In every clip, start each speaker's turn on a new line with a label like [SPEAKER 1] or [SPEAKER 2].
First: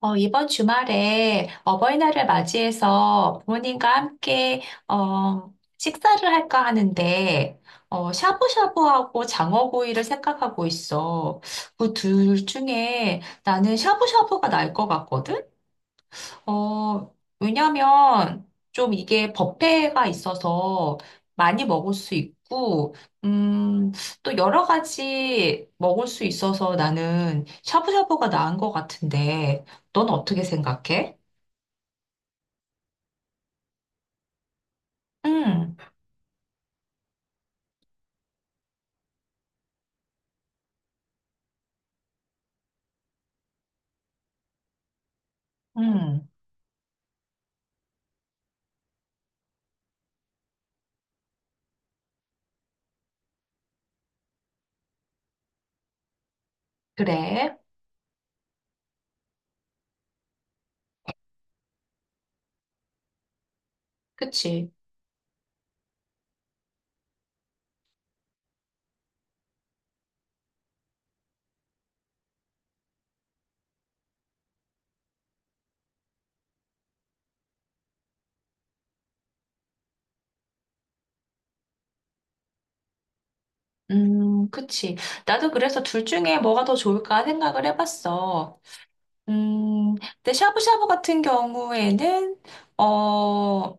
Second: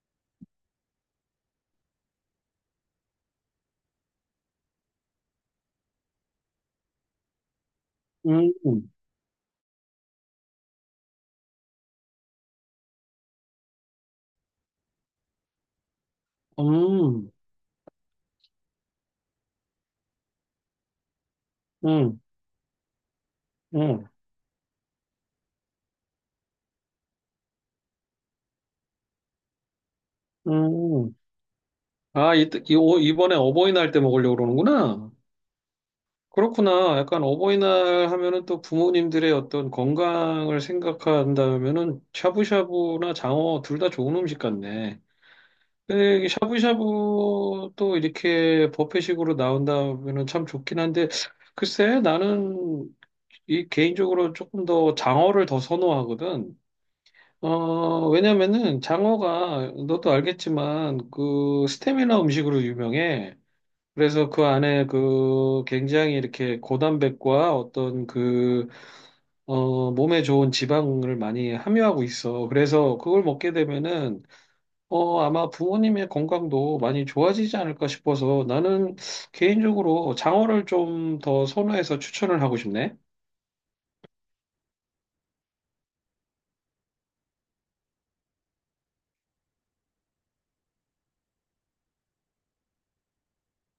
[SPEAKER 1] 이번 주말에 어버이날을 맞이해서 부모님과 함께 어, 식사를 할까 하는데
[SPEAKER 2] 음, 음,
[SPEAKER 1] 샤브샤브하고 장어구이를 생각하고 있어. 그 둘 중에 나는 샤브샤브가 나을 것 같거든?
[SPEAKER 2] 음,
[SPEAKER 1] 왜냐면 좀 이게 법회가 있어서 많이 먹을 수
[SPEAKER 2] 음,
[SPEAKER 1] 있고, 음,
[SPEAKER 2] 음.
[SPEAKER 1] 또 여러 가지 먹을 수 있어서 나는 샤브샤브가 나은 것 같은데, 넌 어떻게
[SPEAKER 2] 음.
[SPEAKER 1] 생각해?
[SPEAKER 2] 아, 이번에 어버이날 때 먹으려고 그러는구나.
[SPEAKER 1] 응,
[SPEAKER 2] 그렇구나. 약간 어버이날 하면은 또 부모님들의 어떤 건강을 생각한다면은 샤브샤브나 장어 둘 다 좋은 음식 같네. 근데
[SPEAKER 1] 응,
[SPEAKER 2] 이게 샤브샤브도 이렇게 버페식으로 나온다면은 참 좋긴 한데, 글쎄, 나는 이 개인적으로 조금 더 장어를 더 선호하거든.
[SPEAKER 1] 그래.
[SPEAKER 2] 어, 왜냐면은 장어가 너도 알겠지만 그 스테미나 음식으로 유명해. 그래서 그
[SPEAKER 1] 그치.
[SPEAKER 2] 안에 그 굉장히 이렇게 고단백과 어떤 그, 어, 몸에 좋은 지방을 많이 함유하고 있어. 그래서 그걸 먹게 되면은, 어, 아마 부모님의 건강도 많이 좋아지지 않을까 싶어서 나는 개인적으로 장어를 좀 더 선호해서 추천을 하고 싶네.
[SPEAKER 1] 그치. 나도 그래서 둘 중에 뭐가 더 좋을까 생각을 해봤어. 음, 근데 샤브샤브 같은 경우에는, 어,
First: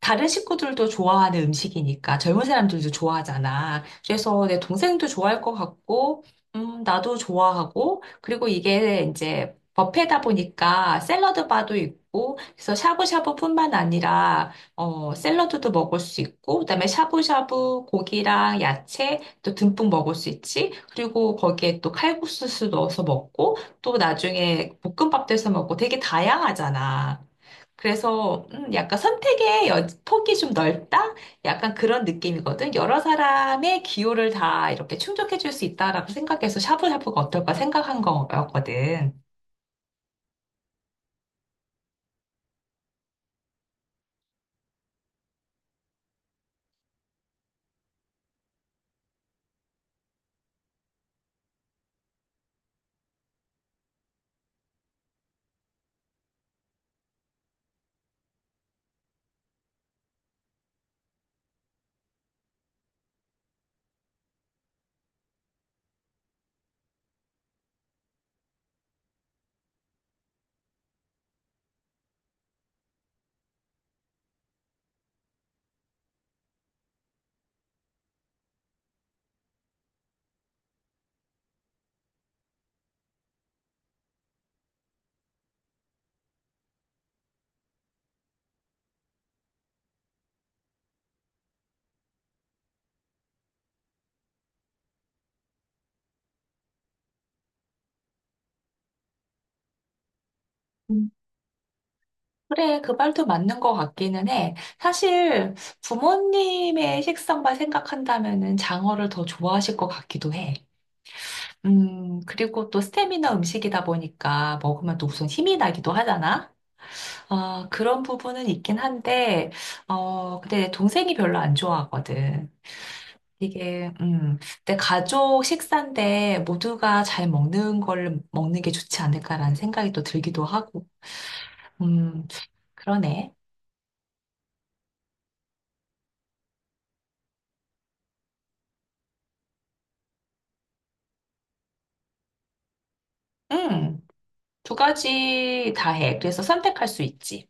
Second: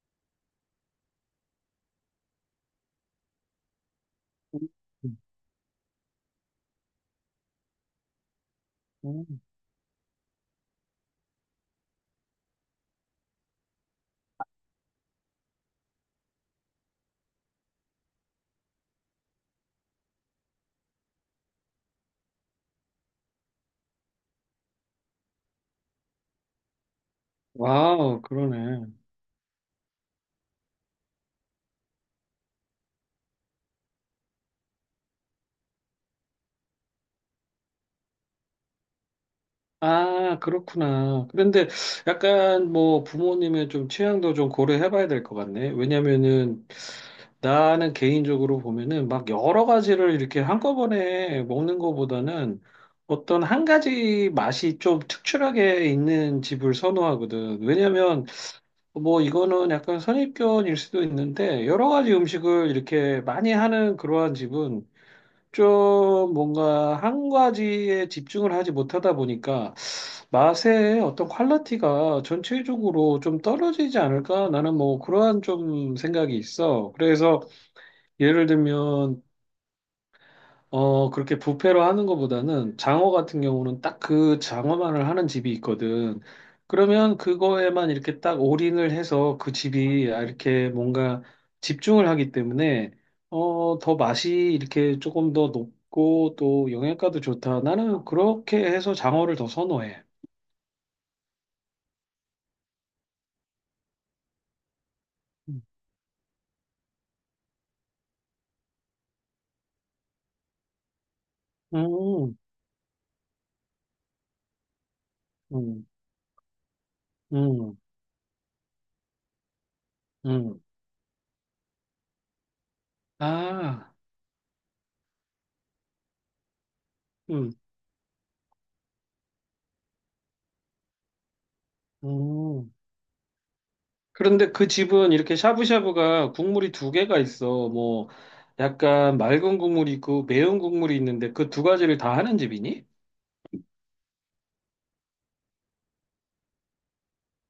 [SPEAKER 1] 다른 식구들도 좋아하는 음식이니까 젊은 사람들도 좋아하잖아. 그래서 내
[SPEAKER 2] 음,
[SPEAKER 1] 동생도 좋아할 것 같고, 나도 좋아하고, 그리고 이게
[SPEAKER 2] 우
[SPEAKER 1] 이제 뷔페다 보니까 샐러드 바도 있고, 그래서 샤브샤브뿐만 아니라, 샐러드도 먹을 수 있고, 그다음에 샤브샤브 고기랑 야채 또 듬뿍 먹을 수 있지. 그리고 거기에 또 칼국수도 넣어서 먹고, 또 나중에 볶음밥도 해서 먹고 되게 다양하잖아.
[SPEAKER 2] 와,
[SPEAKER 1] 그래서
[SPEAKER 2] 그러네.
[SPEAKER 1] 약간 폭이 좀 넓다? 약간 그런 느낌이거든. 여러 사람의 기호를 다 이렇게 충족해 줄 수 있다라고 생각해서 샤브샤브가 어떨까 생각한 거였거든.
[SPEAKER 2] 아, 그렇구나. 그런데 약간 뭐 부모님의 좀 취향도 좀 고려해 봐야 될 것 같네. 왜냐면은 나는 개인적으로 보면은 막 여러 가지를 이렇게 한꺼번에 먹는 것보다는 어떤 한 가지 맛이 좀 특출하게 있는 집을 선호하거든. 왜냐면 뭐 이거는 약간 선입견일 수도 있는데 여러 가지 음식을 이렇게 많이 하는 그러한 집은 좀 뭔가 한 가지에 집중을 하지 못하다 보니까 맛의 어떤 퀄리티가 전체적으로 좀 떨어지지 않을까? 나는 뭐 그러한 좀 생각이 있어. 그래서 예를 들면 어, 그렇게 부페로 하는 것보다는 장어 같은 경우는 딱 그 장어만을 하는 집이 있거든. 그러면 그거에만 이렇게 딱 올인을 해서 그 집이 이렇게 뭔가 집중을 하기 때문에 어, 더 맛이 이렇게 조금 더 높고 또 영양가도 좋다. 나는 그렇게 해서 장어를 더 선호해.
[SPEAKER 1] 음. 그래, 그 말도 맞는 것 같기는 해. 사실 부모님의 식성만 생각한다면은 장어를 더 좋아하실 것 같기도 해.
[SPEAKER 2] 음,
[SPEAKER 1] 그리고 또 스테미너 음식이다 보니까 먹으면 또 우선 힘이
[SPEAKER 2] 음,
[SPEAKER 1] 나기도 하잖아. 아,
[SPEAKER 2] 음,
[SPEAKER 1] 그런 부분은 있긴 한데,
[SPEAKER 2] 음.
[SPEAKER 1] 근데 내 동생이 별로 안 좋아하거든. 이게,
[SPEAKER 2] 아,
[SPEAKER 1] 내 가족 식사인데 모두가 잘
[SPEAKER 2] 음,
[SPEAKER 1] 먹는 걸 먹는 게 좋지 않을까라는 생각이 또 들기도 하고, 음,
[SPEAKER 2] 음.
[SPEAKER 1] 그러네.
[SPEAKER 2] 그런데 그 집은 이렇게 샤브샤브가 국물이 두 개가 있어. 뭐 약간 맑은 국물이 있고 매운 국물이 있는데 그 두 가지를 다 하는 집이니?
[SPEAKER 1] 음, 두 가지 다 해. 그래서 선택할 수 있지.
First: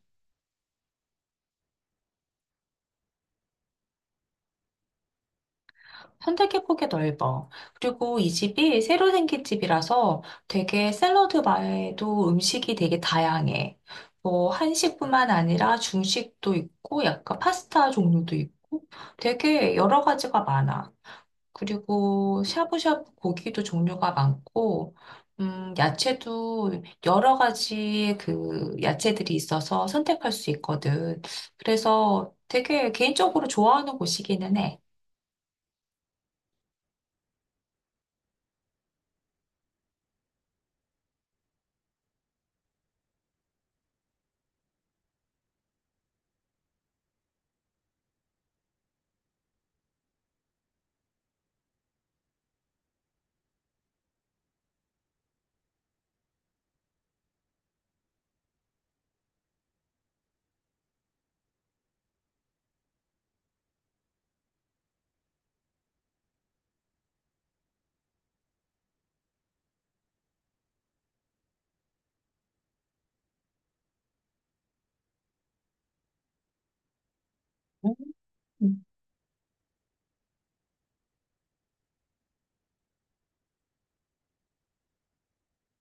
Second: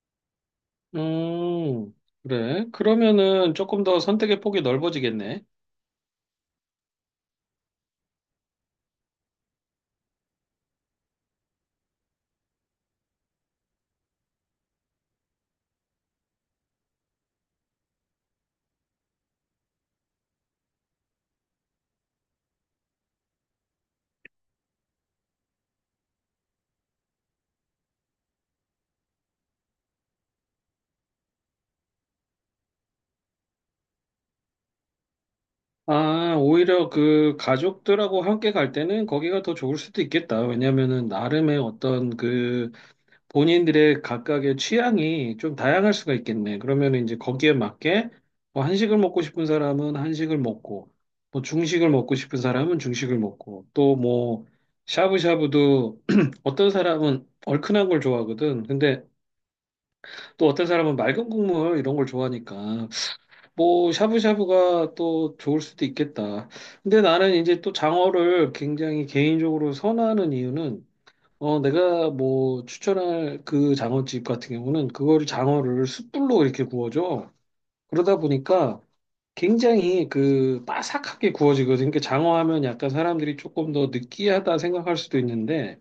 [SPEAKER 2] 음, 그래. 그러면은 조금 더 선택의 폭이 넓어지겠네.
[SPEAKER 1] 선택의 폭이 넓어. 그리고 이 집이 새로 생긴 집이라서 되게 샐러드 바에도 음식이 되게 다양해. 뭐 한식뿐만 아니라 중식도 있고 약간 파스타 종류도 있고 되게 여러 가지가 많아. 그리고 샤브샤브 고기도 종류가 많고 야채도 여러 가지 그 야채들이 있어서 선택할 수 있거든. 그래서 되게 개인적으로 좋아하는 곳이기는 해.
[SPEAKER 2] 아, 오히려 그 가족들하고 함께 갈 때는 거기가 더 좋을 수도 있겠다. 왜냐면은 나름의 어떤 그 본인들의 각각의 취향이 좀 다양할 수가 있겠네. 그러면 이제 거기에 맞게 뭐 한식을 먹고 싶은 사람은 한식을 먹고, 뭐 중식을 먹고 싶은 사람은 중식을 먹고, 또 뭐 샤브샤브도 어떤 사람은 얼큰한 걸 좋아하거든. 근데 또 어떤 사람은 맑은 국물 이런 걸 좋아하니까 뭐 샤브샤브가 또 좋을 수도 있겠다. 근데 나는 이제 또 장어를 굉장히 개인적으로 선호하는 이유는 어, 내가 뭐 추천할 그 장어집 같은 경우는 그거를 장어를 숯불로 이렇게 구워줘. 그러다 보니까
[SPEAKER 1] 음.
[SPEAKER 2] 굉장히 그 바삭하게 구워지거든. 그러니까 장어 하면 약간 사람들이 조금 더 느끼하다 생각할 수도 있는데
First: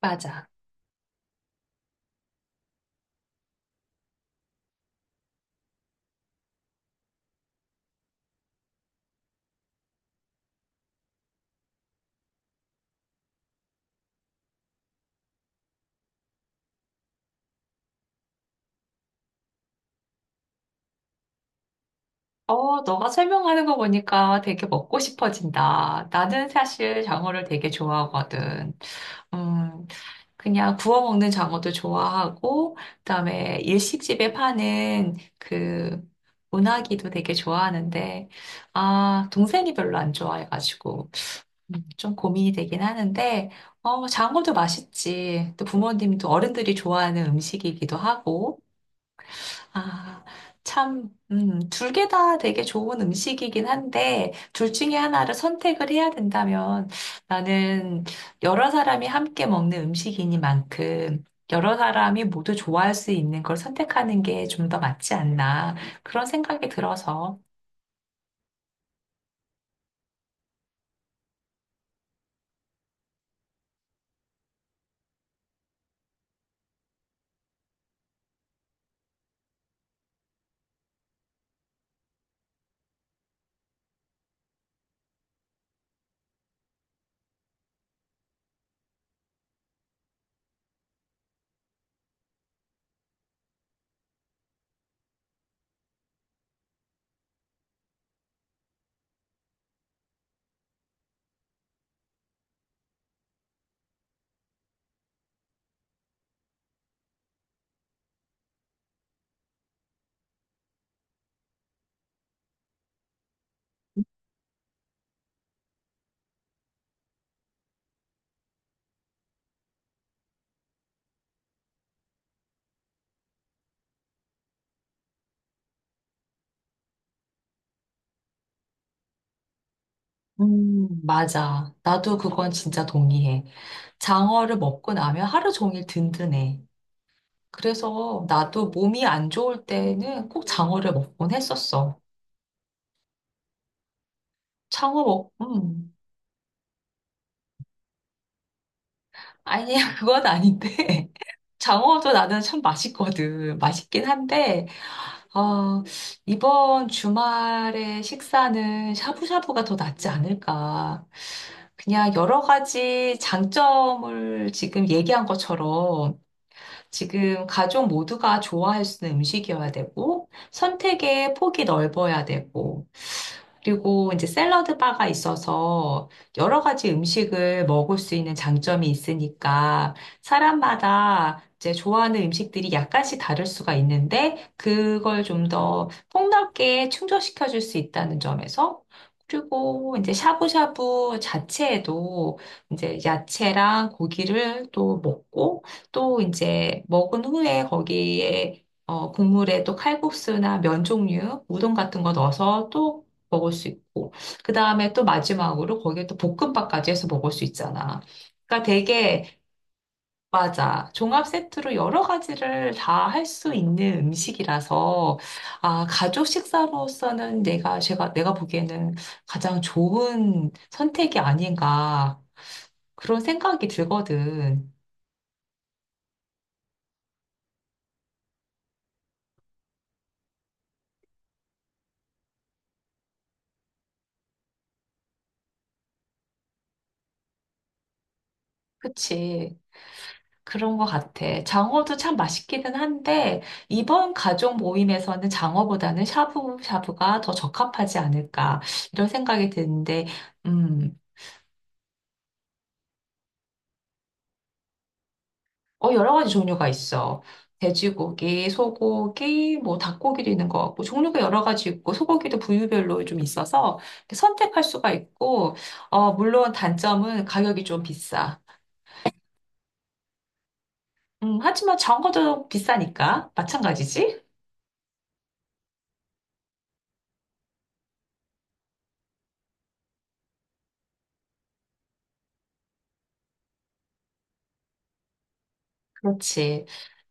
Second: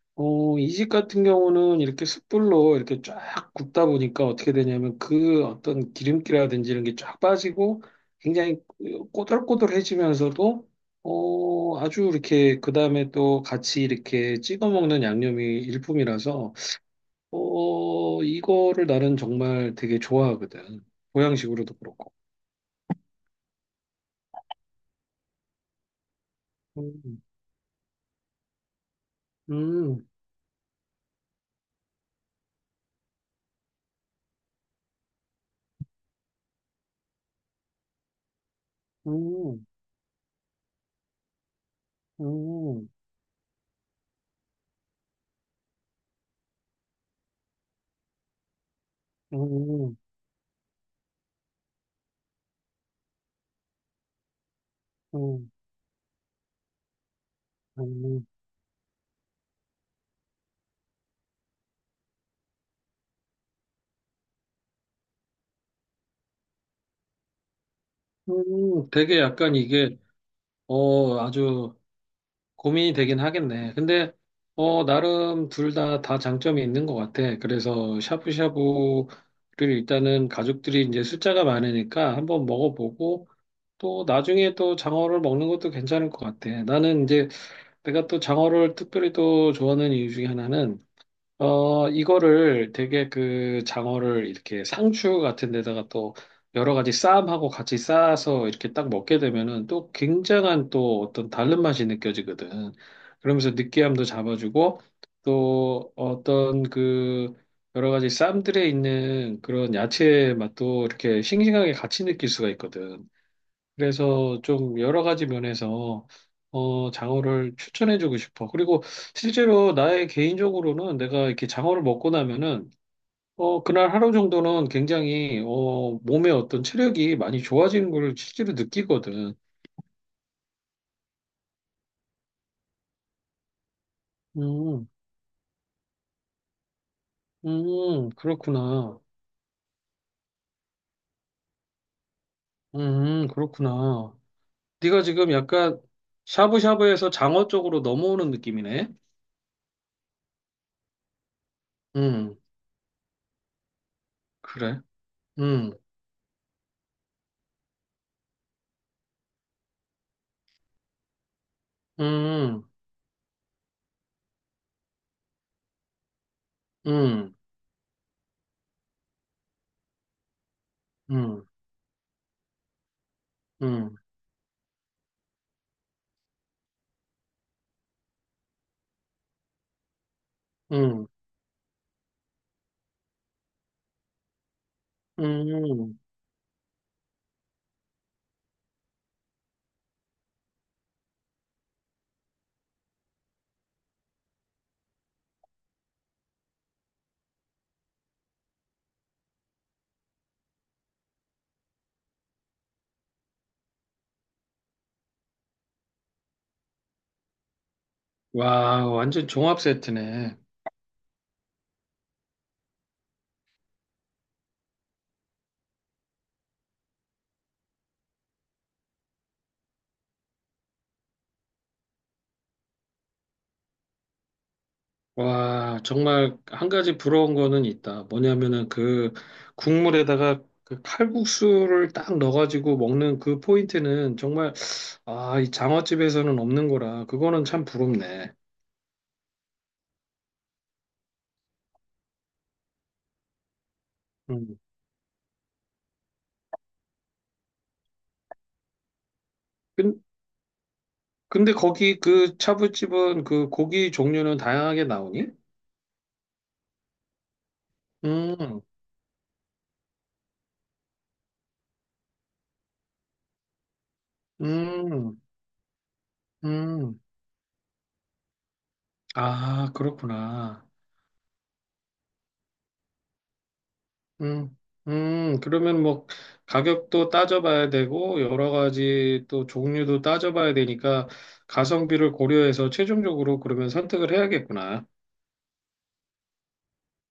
[SPEAKER 1] 맞아.
[SPEAKER 2] 어, 이식 같은 경우는 이렇게 숯불로 이렇게 쫙 굽다 보니까 어떻게 되냐면 그 어떤 기름기라든지 이런 게 쫙 빠지고 굉장히 꼬들꼬들해지면서도 어, 아주 이렇게 그 다음에 또 같이 이렇게 찍어 먹는 양념이 일품이라서 어, 이거를 나는 정말 되게 좋아하거든. 보양식으로도 그렇고.
[SPEAKER 1] 너가 설명하는 거 보니까 되게 먹고 싶어진다. 나는 사실
[SPEAKER 2] 음,
[SPEAKER 1] 장어를 되게 좋아하거든. 음,
[SPEAKER 2] 음,
[SPEAKER 1] 그냥 구워 먹는 장어도 좋아하고, 그다음에 일식집에 파는 그 운하기도 되게 좋아하는데, 아,
[SPEAKER 2] 음,
[SPEAKER 1] 동생이 별로 안 좋아해가지고, 좀 고민이 되긴
[SPEAKER 2] 음,
[SPEAKER 1] 하는데, 장어도 맛있지. 또 부모님도 어른들이 좋아하는 음식이기도 하고,
[SPEAKER 2] 음, 음,
[SPEAKER 1] 아, 참, 둘 개 다 되게 좋은 음식이긴 한데, 둘 중에 하나를
[SPEAKER 2] 음,
[SPEAKER 1] 선택을 해야 된다면, 나는
[SPEAKER 2] 음.
[SPEAKER 1] 여러 사람이 함께 먹는 음식이니만큼, 여러 사람이 모두 좋아할 수 있는 걸 선택하는 게 좀 더 맞지 않나, 그런 생각이 들어서.
[SPEAKER 2] 음. 되게 약간 이게 어, 아주 고민이 되긴 하겠네. 근데, 어, 나름 둘 다 장점이 있는 것 같아. 그래서 샤브샤브를 일단은 가족들이 이제 숫자가 많으니까 한번 먹어보고 또 나중에 또 장어를 먹는 것도 괜찮을 것 같아. 나는 이제 내가 또 장어를 특별히 또 좋아하는 이유 중에 하나는 어, 이거를 되게 그 장어를 이렇게 상추 같은 데다가 또 여러 가지 쌈하고 같이 싸서 이렇게 딱 먹게 되면은 또 굉장한 또 어떤 다른 맛이 느껴지거든. 그러면서 느끼함도 잡아주고 또 어떤 그 여러 가지 쌈들에 있는 그런 야채 맛도 이렇게 싱싱하게 같이 느낄 수가 있거든. 그래서 좀 여러 가지 면에서 어, 장어를 추천해주고 싶어. 그리고 실제로 나의 개인적으로는 내가 이렇게 장어를 먹고 나면은 어, 그날 하루 정도는 굉장히 어, 몸의 어떤 체력이 많이 좋아지는 걸 실제로 느끼거든.
[SPEAKER 1] 맞아. 나도 그건 진짜 동의해. 장어를
[SPEAKER 2] 음,
[SPEAKER 1] 먹고 나면 하루 종일 든든해. 그래서 나도
[SPEAKER 2] 그렇구나.
[SPEAKER 1] 몸이 안 좋을 때는 꼭 장어를 먹곤 했었어.
[SPEAKER 2] 그렇구나. 네가
[SPEAKER 1] 창어로,
[SPEAKER 2] 지금 약간 샤브샤브에서 장어 쪽으로 넘어오는 느낌이네.
[SPEAKER 1] 아니야, 그건 아닌데. 장어도
[SPEAKER 2] 음,
[SPEAKER 1] 나는 참 맛있거든. 맛있긴 한데,
[SPEAKER 2] 그래. 음,
[SPEAKER 1] 어, 이번 주말에 식사는 샤브샤브가 더 낫지 않을까. 그냥 여러
[SPEAKER 2] 음,
[SPEAKER 1] 가지 장점을 지금 얘기한 것처럼
[SPEAKER 2] 음,
[SPEAKER 1] 지금 가족 모두가 좋아할 수 있는 음식이어야 되고, 선택의
[SPEAKER 2] 음,
[SPEAKER 1] 폭이 넓어야 되고,
[SPEAKER 2] 음,
[SPEAKER 1] 그리고 이제 샐러드 바가 있어서 여러 가지 음식을 먹을 수 있는 장점이 있으니까
[SPEAKER 2] 음.
[SPEAKER 1] 사람마다 이제 좋아하는 음식들이 약간씩 다를 수가 있는데 그걸 좀 더
[SPEAKER 2] 음,
[SPEAKER 1] 폭넓게 충족시켜 줄 수 있다는 점에서 그리고 이제 샤브샤브 자체에도 이제 야채랑 고기를 또 먹고 또 이제 먹은 후에 거기에 국물에 또 칼국수나 면 종류, 우동 같은 거 넣어서 또 먹을 수 있고, 그 다음에 또 마지막으로 거기에 또 볶음밥까지 해서 먹을 수 있잖아. 그러니까
[SPEAKER 2] 와, 완전
[SPEAKER 1] 되게,
[SPEAKER 2] 종합 세트네.
[SPEAKER 1] 맞아. 종합 세트로 여러 가지를 다 할 수 있는 음식이라서, 아, 가족 식사로서는 내가 보기에는 가장 좋은 선택이 아닌가, 그런 생각이 들거든.
[SPEAKER 2] 와, 정말 한 가지 부러운 거는 있다. 뭐냐면은 그 국물에다가 그 칼국수를 딱 넣어가지고 먹는 그 포인트는 정말, 아, 이 장어집에서는 없는 거라. 그거는 참 부럽네.
[SPEAKER 1] 그치. 그런 것 같아. 장어도 참 맛있기는 한데, 이번 가족
[SPEAKER 2] 음.
[SPEAKER 1] 모임에서는 장어보다는 샤브샤브가 더 적합하지 않을까, 이런 생각이
[SPEAKER 2] 근-
[SPEAKER 1] 드는데, 음,
[SPEAKER 2] 근데 거기 그 차부집은 그 고기 종류는 다양하게 나오니?
[SPEAKER 1] 여러 가지 종류가 있어. 돼지고기,
[SPEAKER 2] 음,
[SPEAKER 1] 소고기, 뭐 닭고기도 있는 것 같고, 종류가 여러 가지 있고, 소고기도 부위별로 좀 있어서 선택할 수가
[SPEAKER 2] 음,
[SPEAKER 1] 있고, 물론
[SPEAKER 2] 음.
[SPEAKER 1] 단점은 가격이 좀 비싸.
[SPEAKER 2] 아, 그렇구나.
[SPEAKER 1] 하지만 장어도 비싸니까, 마찬가지지?
[SPEAKER 2] 음, 그러면 뭐 가격도 따져봐야 되고 여러 가지 또 종류도 따져봐야 되니까 가성비를 고려해서 최종적으로 그러면 선택을 해야겠구나.
[SPEAKER 1] 그렇지.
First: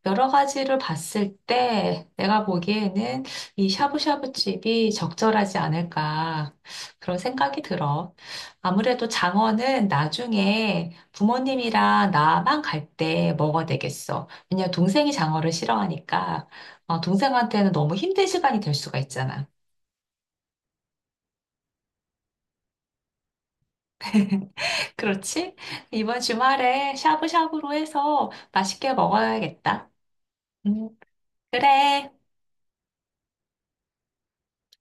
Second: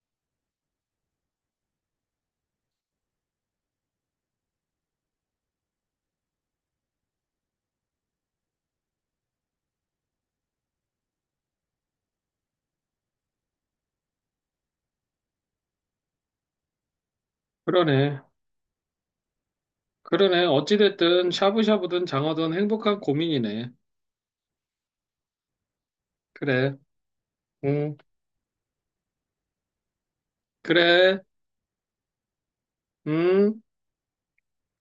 [SPEAKER 1] 여러 가지를 봤을 때 내가 보기에는 이 샤브샤브 집이 적절하지 않을까 그런 생각이 들어. 아무래도 장어는 나중에 부모님이랑 나만 갈 때 먹어야 되겠어. 왜냐면 동생이 장어를 싫어하니까 동생한테는 너무
[SPEAKER 2] 그러네.
[SPEAKER 1] 힘든 시간이 될 수가 있잖아.
[SPEAKER 2] 그러네. 어찌됐든 샤브샤브든 장어든 행복한 고민이네.
[SPEAKER 1] 그렇지? 이번
[SPEAKER 2] 그래.
[SPEAKER 1] 주말에 샤브샤브로
[SPEAKER 2] 음,
[SPEAKER 1] 해서 맛있게 먹어야겠다. 음,
[SPEAKER 2] 그래.
[SPEAKER 1] 그래.
[SPEAKER 2] 음.